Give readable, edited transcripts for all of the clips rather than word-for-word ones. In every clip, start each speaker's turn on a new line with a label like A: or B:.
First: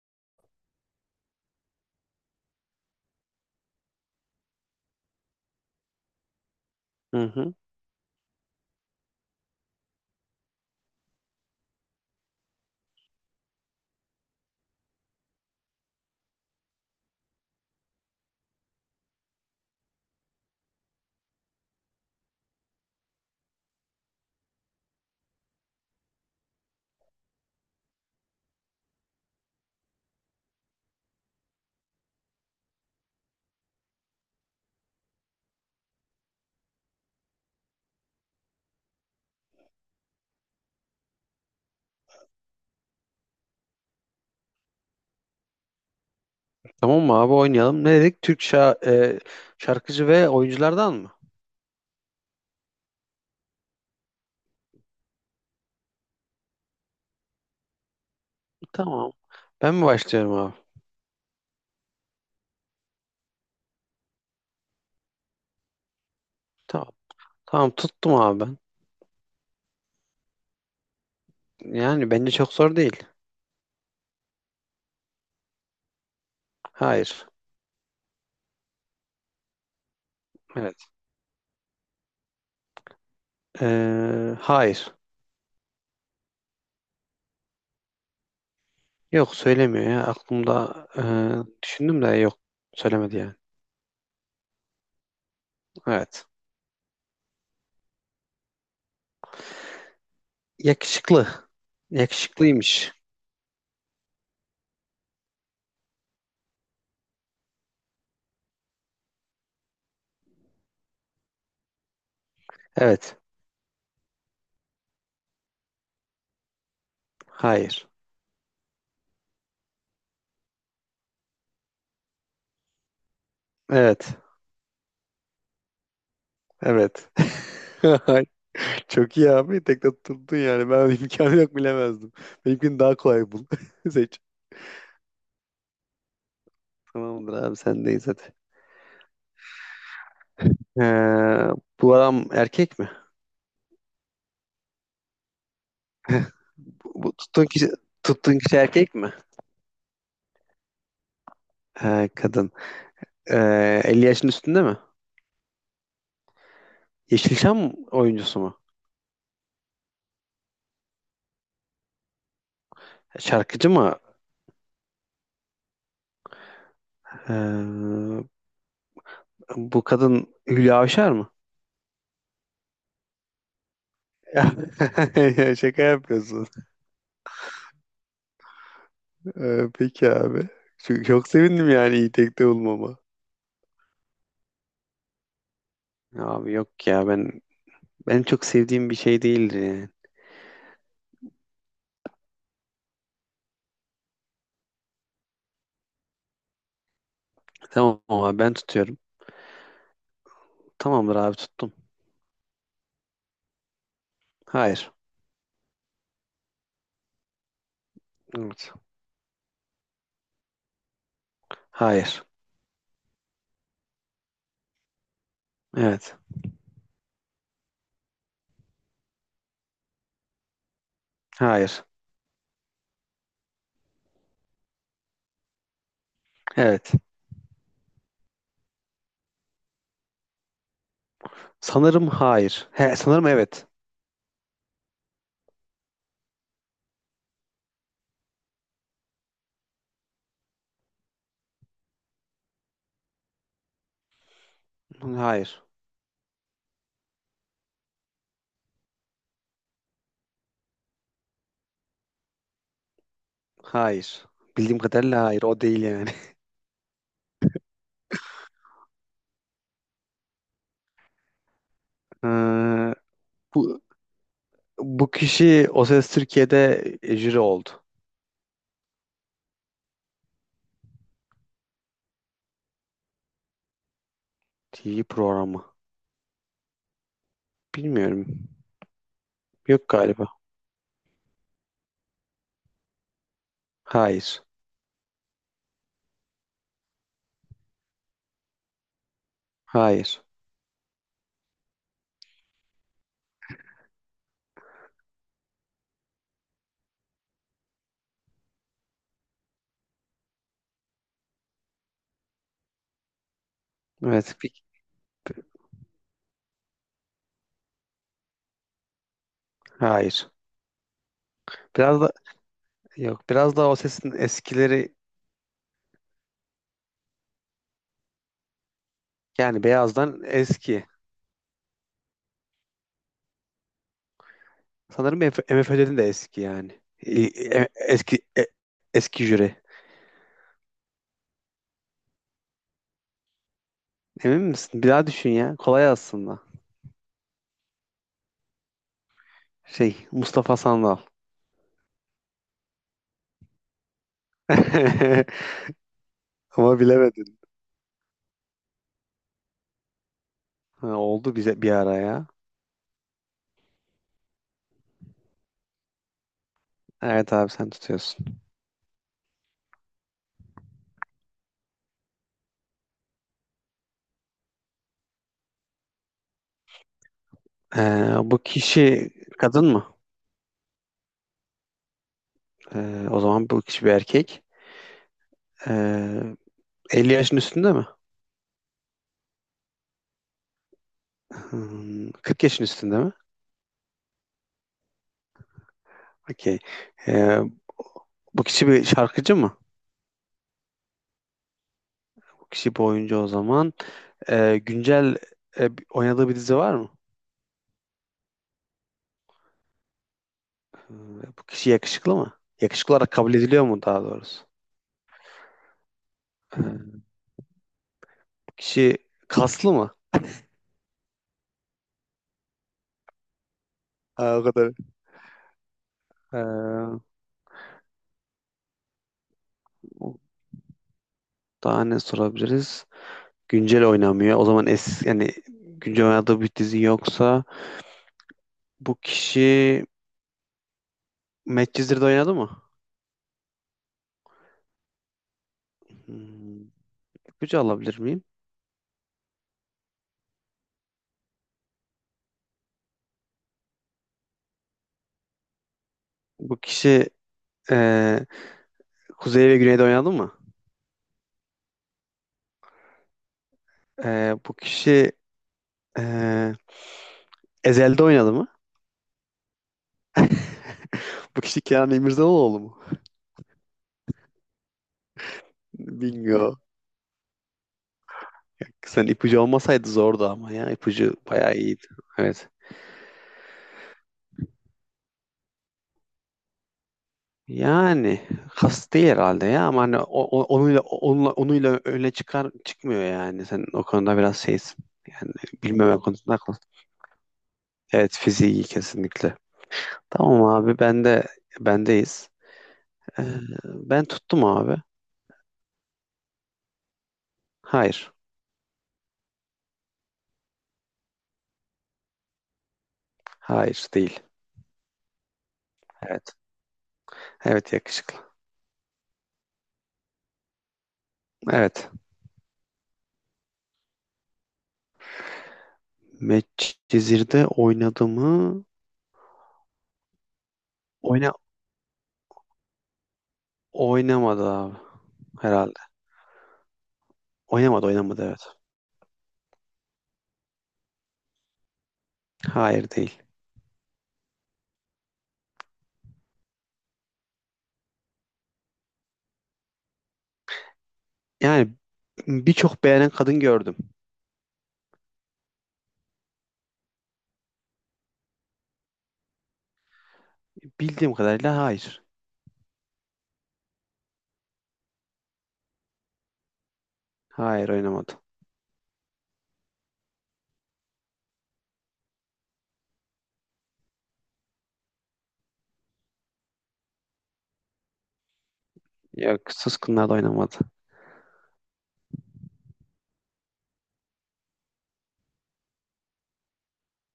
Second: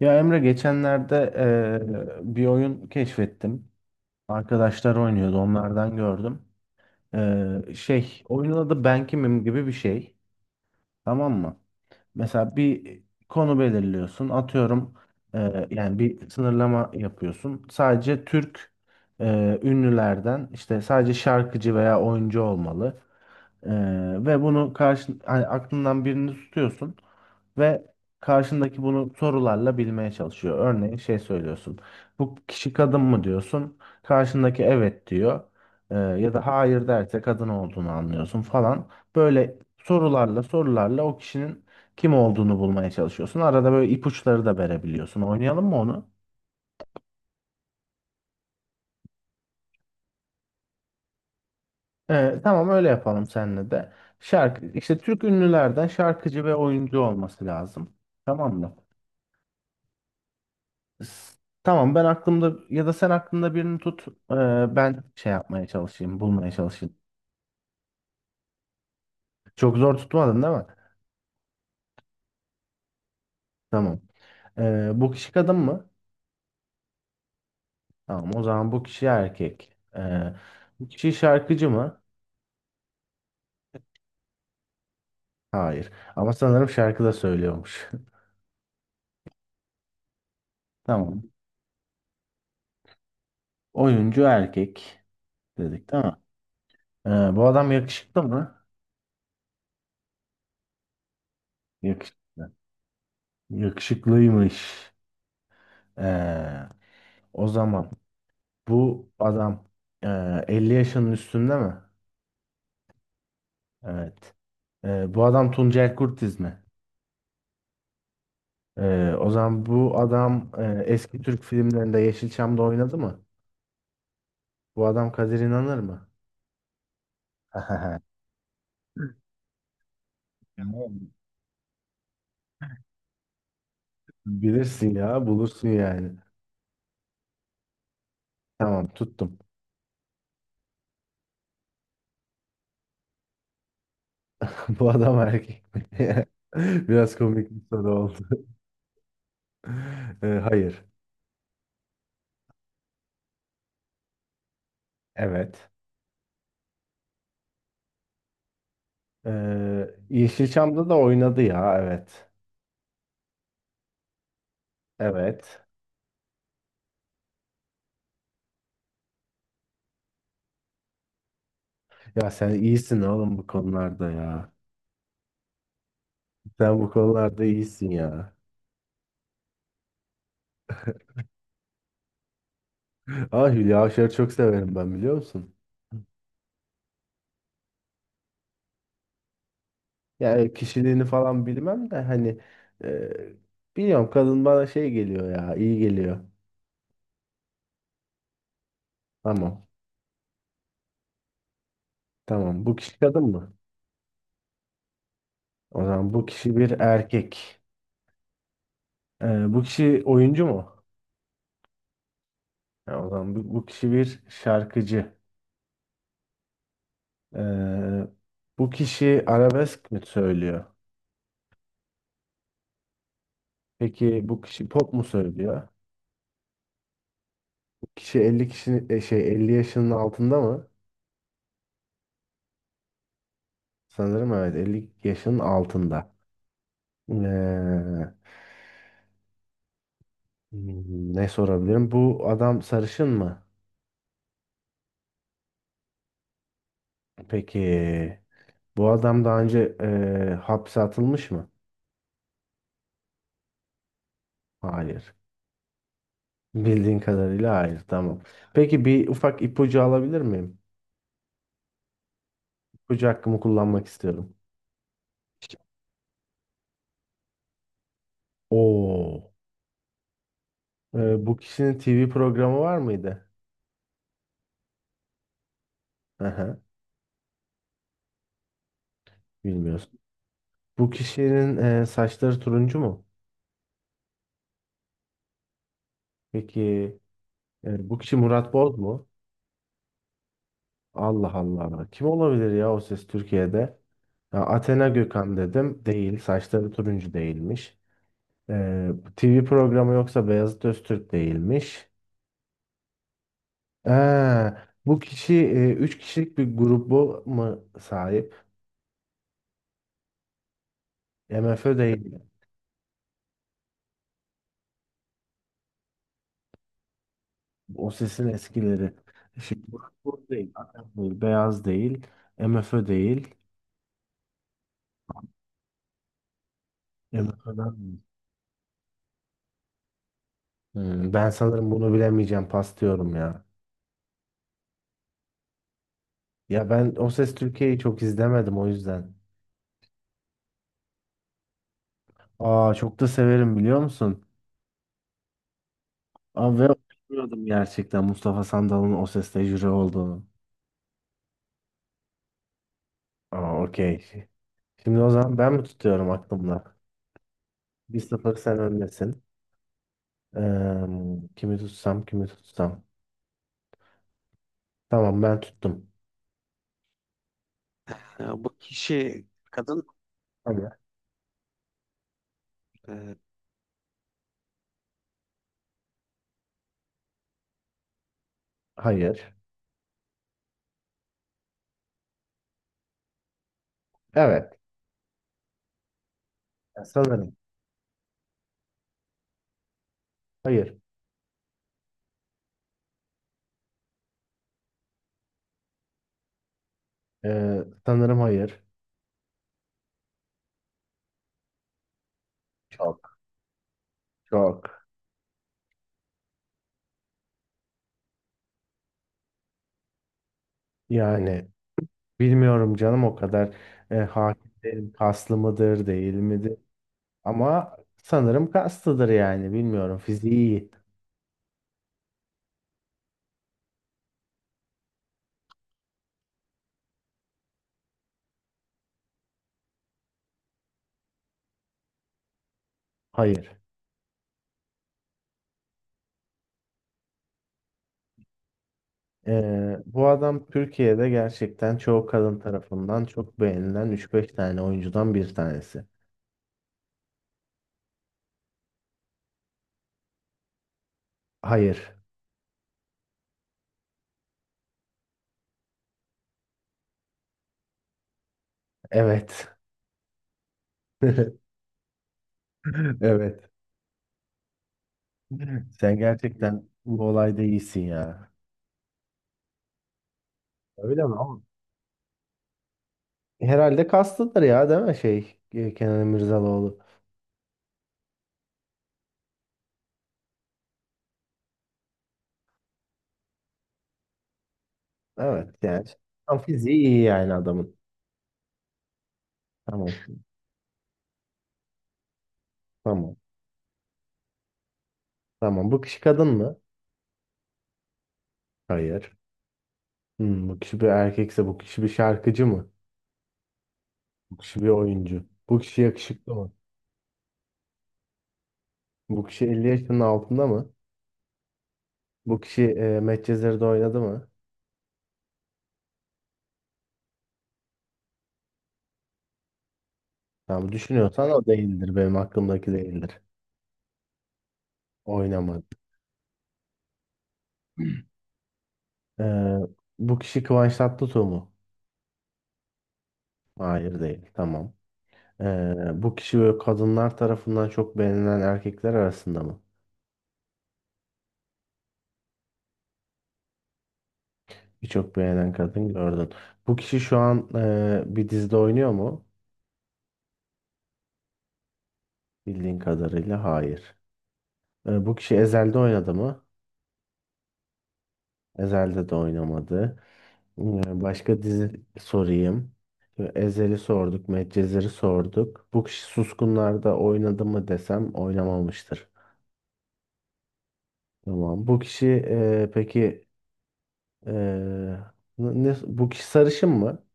A: Ya Emre geçenlerde bir oyun keşfettim. Arkadaşlar oynuyordu, onlardan gördüm.
B: Hı hı.
A: Oyunun adı Ben Kimim gibi bir şey. Tamam mı? Mesela bir konu belirliyorsun. Atıyorum yani bir sınırlama yapıyorsun. Sadece Türk ünlülerden işte sadece şarkıcı veya oyuncu olmalı. Eee, Ve bunu karşı hani aklından birini tutuyorsun ve karşındaki bunu sorularla bilmeye çalışıyor. Örneğin şey söylüyorsun. Bu kişi kadın mı diyorsun? Karşındaki evet diyor. Ya da hayır derse kadın olduğunu anlıyorsun falan. Böyle sorularla o kişinin kim olduğunu bulmaya çalışıyorsun. Arada böyle ipuçları da verebiliyorsun. Oynayalım mı onu?
B: Tamam mı abi, oynayalım. Ne dedik? E, Şarkıcı ve oyunculardan mı?
A: Tamam, öyle yapalım seninle de. Şarkı işte Türk ünlülerden şarkıcı ve oyuncu olması lazım. Tamam mı?
B: Tamam. Ben mi başlıyorum abi?
A: S- Tamam, ben aklımda ya da sen aklında birini tut. Ben şey yapmaya çalışayım, bulmaya
B: Tamam.
A: çalışayım.
B: Tamam, tuttum abi ben.
A: Çok zor tutmadın değil mi?
B: Yani bence çok zor değil.
A: Tamam. Bu kişi kadın mı?
B: Hayır.
A: Tamam, o zaman bu kişi erkek. Ee,
B: Evet.
A: Bu kişi şarkıcı mı?
B: Hayır.
A: Hayır. Ama sanırım şarkı da söylüyormuş.
B: Yok söylemiyor ya.
A: Tamam.
B: Düşündüm de yok. Söylemedi yani.
A: Oyuncu erkek dedik değil mi?
B: Evet.
A: Ee, Bu adam yakışıklı mı?
B: Yakışıklı.
A: Yakışıklı.
B: Yakışıklıymış.
A: Yakışıklıymış. Ee, O zaman bu adam 50 yaşının üstünde mi?
B: Evet.
A: Evet. Bu adam Tuncel Kurtiz mi?
B: Hayır.
A: O zaman bu adam eski Türk filmlerinde Yeşilçam'da oynadı mı?
B: Evet.
A: Bu adam Kadir İnanır mı?
B: Evet. Ay, çok iyi abi. Tekte tuttun yani. Ben
A: Tamam.
B: imkanı yok, bilemezdim. Benimkini daha kolay bul. Seç.
A: Bilirsin ya, bulursun yani.
B: Tamamdır abi, sendeyiz hadi.
A: Tamam, tuttum.
B: Ee, Bu adam erkek mi?
A: Bu adam erkek mi?
B: Bu
A: Biraz
B: tuttuğun
A: komik bir
B: kişi,
A: soru oldu.
B: tuttuğun kişi erkek mi?
A: Hayır.
B: Kadın. 50 yaşın üstünde mi?
A: Evet.
B: Yeşilçam oyuncusu mu?
A: Yeşilçam'da da oynadı ya, evet.
B: Şarkıcı mı?
A: Evet.
B: Ee, Bu kadın Hülya Avşar mı?
A: Ya sen iyisin oğlum bu konularda
B: Ya,
A: ya.
B: ya şaka yapıyorsun.
A: Sen bu konularda iyisin ya.
B: Peki abi. Çok sevindim yani, iyi tekte bulmama.
A: Ah, Hülya Avşar'ı çok severim ben, biliyor musun?
B: Abi yok ya, benim çok sevdiğim bir şey değildi yani.
A: Yani kişiliğini falan bilmem de hani e, biliyorum, kadın bana şey geliyor ya, iyi geliyor.
B: Tamam abi, ben tutuyorum.
A: Tamam,
B: Tamamdır abi, tuttum.
A: tamam, bu kişi kadın mı?
B: Hayır.
A: O zaman bu kişi bir erkek.
B: Evet.
A: Bu kişi oyuncu mu?
B: Hayır.
A: Ya o zaman bu kişi bir şarkıcı.
B: Evet.
A: E, Bu kişi arabesk mi söylüyor?
B: Hayır.
A: Peki bu kişi pop mu söylüyor?
B: Evet.
A: Bu kişi 50 kişinin e, şey 50 yaşının altında mı?
B: Sanırım hayır. He, sanırım evet.
A: Sanırım evet, 50 yaşının altında. Ee, Ne sorabilirim? Bu adam sarışın mı?
B: Hayır.
A: Peki. Bu adam daha önce hapse atılmış mı?
B: Hayır. Bildiğim
A: Hayır.
B: kadarıyla hayır. O değil yani.
A: Bildiğin kadarıyla hayır. Tamam. Peki bir ufak ipucu alabilir miyim?
B: Ee,
A: İpucu hakkımı
B: bu
A: kullanmak istiyorum.
B: bu kişi O Ses Türkiye'de jüri oldu.
A: Oo. Bu kişinin TV programı var mıydı?
B: TV programı.
A: Aha,
B: Bilmiyorum. Yok
A: bilmiyorsun.
B: galiba.
A: Bu kişinin saçları turuncu mu?
B: Hayır.
A: Peki. Bu kişi Murat Boz mu?
B: Hayır.
A: Allah Allah. Kim olabilir ya, o ses Türkiye'de? Ya Athena Gökhan dedim. Değil. Saçları turuncu değilmiş. TV programı yoksa Beyazıt Öztürk değilmiş.
B: Evet.
A: Ee, Bu kişi 3 kişilik bir grubu mu sahip?
B: Hayır.
A: MFÖ
B: Biraz da...
A: değil.
B: Yok, biraz da O Ses'in eskileri.
A: O sesin eskileri.
B: Yani
A: Şimdi Burak
B: Beyaz'dan
A: Boz değil. Athena
B: eski.
A: değil. Beyaz değil. MFÖ değil.
B: Sanırım MFÖ'den de eski yani.
A: MFÖ'den değil.
B: Eski eski jüri.
A: Ben sanırım bunu bilemeyeceğim. Pas diyorum ya.
B: Emin misin? Bir daha düşün ya. Kolay aslında.
A: Ya ben O Ses Türkiye'yi çok izlemedim, o yüzden.
B: Şey, Mustafa Sandal.
A: Aa, çok da severim, biliyor musun? Abi ve
B: Ama bilemedin.
A: bilmiyordum gerçekten Mustafa Sandal'ın o seste jüri olduğunu.
B: Ha, oldu bize bir ara ya.
A: Aa, okey. Şimdi o zaman ben mi tutuyorum aklımda?
B: Evet abi, sen
A: Bir
B: tutuyorsun.
A: 0 sen öndesin. Eee, Kimi tutsam, kimi tutsam. Tamam, ben tuttum.
B: Ee, Bu
A: Ya, bu
B: kişi
A: kişi
B: kadın
A: kadın.
B: mı?
A: Hayır. Ee,
B: O zaman bu kişi bir erkek. Ee, 50 yaşın üstünde mi?
A: Hayır.
B: Hmm, 40 yaşın üstünde mi?
A: Evet.
B: Okey.
A: Ya sanırım.
B: Ee, Bu kişi bir şarkıcı mı?
A: Hayır.
B: Bu kişi bir oyuncu o zaman. Ee, güncel Oynadığı bir dizi var mı?
A: Sanırım hayır.
B: Ee, Bu kişi yakışıklı mı? Yakışıklı olarak
A: Çok.
B: kabul ediliyor mu, daha doğrusu?
A: Çok.
B: Ee, Bu kişi kaslı mı?
A: Yani bilmiyorum canım o kadar.
B: Ha, o
A: Hakim
B: kadar.
A: değilim. Kaslı mıdır değil midir?
B: Ee,
A: Ama sanırım kastıdır yani, bilmiyorum, fiziği iyi.
B: Daha ne sorabiliriz? Güncel oynamıyor. O zaman es yani, güncel oynadığı bir dizi yoksa, bu kişi Medcezir'de oynadı mı?
A: Hayır.
B: Hmm, ipucu alabilir miyim?
A: Bu adam Türkiye'de gerçekten çoğu kadın tarafından çok beğenilen üç beş tane oyuncudan bir tanesi.
B: Bu kişi e, Kuzey ve Güney'de oynadı mı?
A: Hayır.
B: Bu kişi e, Ezel'de oynadı mı?
A: Evet.
B: Bu kişi Kenan İmirzalıoğlu mu?
A: Evet. Sen
B: Bingo.
A: gerçekten bu olayda iyisin ya.
B: Sen, ipucu olmasaydı zordu ama ya.
A: Öyle
B: İpucu
A: mi? Ama
B: bayağı iyiydi. Evet.
A: herhalde kastıdır ya, değil mi Kenan Emirzalıoğlu.
B: Yani kast değil herhalde ya, ama hani o- o- onuyla onunla onuyla öne çıkar çıkmıyor yani. Sen o konuda biraz şeysin. Yani
A: Evet yani,
B: bilmeme konusunda
A: tam
B: haklısın.
A: fiziği iyi yani adamın.
B: Evet, fiziği kesinlikle.
A: Tamam.
B: Tamam abi, bendeyiz.
A: Tamam.
B: Ee, Ben tuttum abi.
A: Tamam. Bu kişi kadın mı?
B: Hayır.
A: Hayır. Bu kişi bir erkekse bu kişi bir şarkıcı mı?
B: Hayır değil.
A: Bu kişi bir oyuncu. Bu kişi yakışıklı
B: Evet.
A: mı?
B: Evet, yakışıklı.
A: Bu kişi 50 yaşının altında mı?
B: Evet.
A: Bu kişi Medcezir'de oynadı mı?
B: Medcezir'de oynadı mı?
A: Tamam, düşünüyorsan
B: Oyna
A: o değildir. Benim aklımdaki değildir.
B: Oynamadı abi
A: Oynamadı.
B: herhalde. Oynamadı, oynamadı, evet.
A: Ee, Bu kişi Kıvanç Tatlıtuğ mu?
B: Hayır, değil.
A: Hayır değil. Tamam. Bu kişi böyle kadınlar tarafından çok beğenilen erkekler arasında mı?
B: Yani birçok beğenen kadın gördüm.
A: Birçok beğenen kadın gördün. Bu kişi şu an bir dizide oynuyor mu?
B: Bildiğim kadarıyla hayır.
A: Bildiğin kadarıyla hayır. Bu kişi Ezel'de oynadı mı?
B: Hayır, oynamadı.
A: Ezel'de de oynamadı. Başka dizi sorayım. Ezel'i sorduk, Medcezir'i sorduk. Bu kişi Suskunlar'da oynadı mı desem oynamamıştır.
B: Yok, Suskunlar da oynamadı.
A: Tamam. Bu kişi e, peki e, ne, Bu kişi sarışın mı?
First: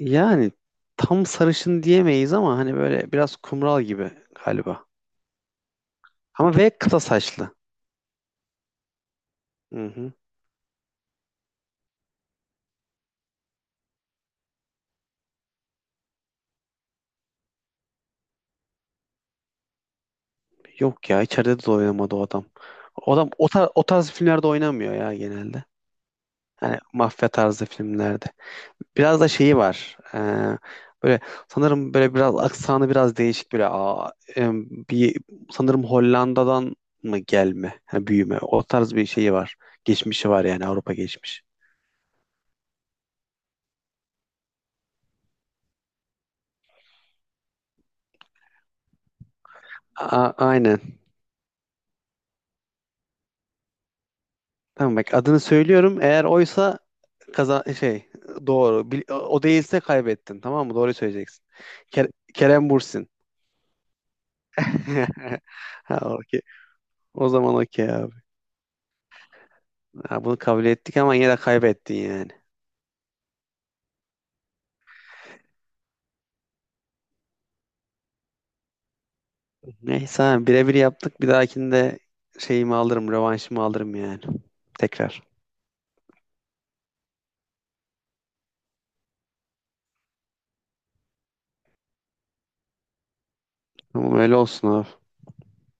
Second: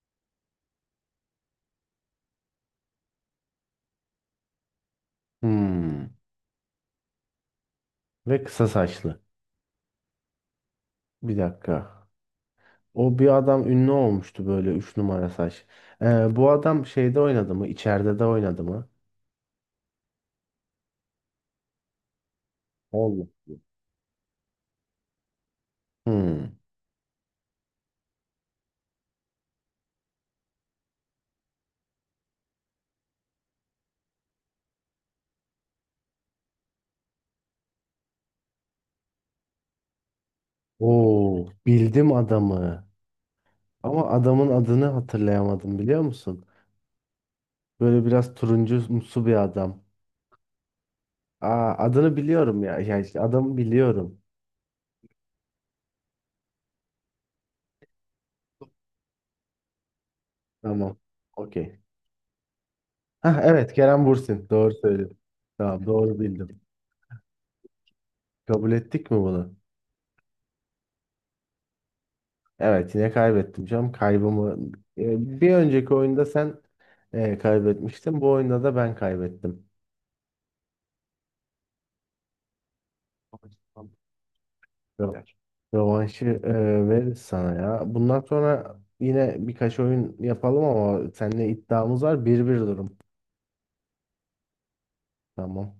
B: Yani tam sarışın diyemeyiz, ama hani böyle biraz kumral gibi galiba.
A: Hmm.
B: Ama ve kısa saçlı.
A: Ve kısa saçlı.
B: Hı hı.
A: Bir dakika. O bir adam ünlü olmuştu böyle 3 numara saç. Bu adam şeyde oynadı mı? İçeride de oynadı mı?
B: Yok ya, içeride de oynamadı o adam. O
A: Oldu.
B: adam o tarz filmlerde oynamıyor ya genelde.
A: Hmm.
B: Hani mafya tarzı filmlerde. Biraz da şeyi var. Böyle sanırım, böyle biraz aksanı biraz değişik, böyle bir sanırım Hollanda'dan mı gelme, yani büyüme. O tarz bir şeyi var. Geçmişi var yani, Avrupa geçmiş.
A: Oo, bildim adamı. Ama adamın adını hatırlayamadım, biliyor musun? Böyle biraz turuncumsu bir adam.
B: Aynen.
A: Aa, adını biliyorum ya. Ya işte adamı biliyorum.
B: Tamam, bak adını söylüyorum. Eğer oysa, kaza şey, doğru. O değilse kaybettin. Tamam mı? Doğru
A: Tamam.
B: söyleyeceksin.
A: Okey.
B: Kerem Bürsin.
A: Hah, evet, Kerem Bürsin. Doğru söyledin. Tamam,
B: Ha,
A: doğru
B: okey.
A: bildim.
B: O zaman okey abi.
A: Kabul ettik mi bunu?
B: Ha, bunu kabul ettik ama yine de kaybettin yani.
A: Evet, yine kaybettim canım. Kaybımı bir önceki oyunda sen kaybetmiştin. Bu oyunda da ben kaybettim.
B: Neyse abi, birebir yaptık. Bir dahakinde şeyimi alırım, rövanşımı alırım yani. Tekrar.
A: Rö- Rövanşı veririz sana ya. Bundan sonra yine birkaç oyun yapalım ama seninle iddiamız var. 1-1 durum.
B: Ama öyle olsun abi.
A: Tamam.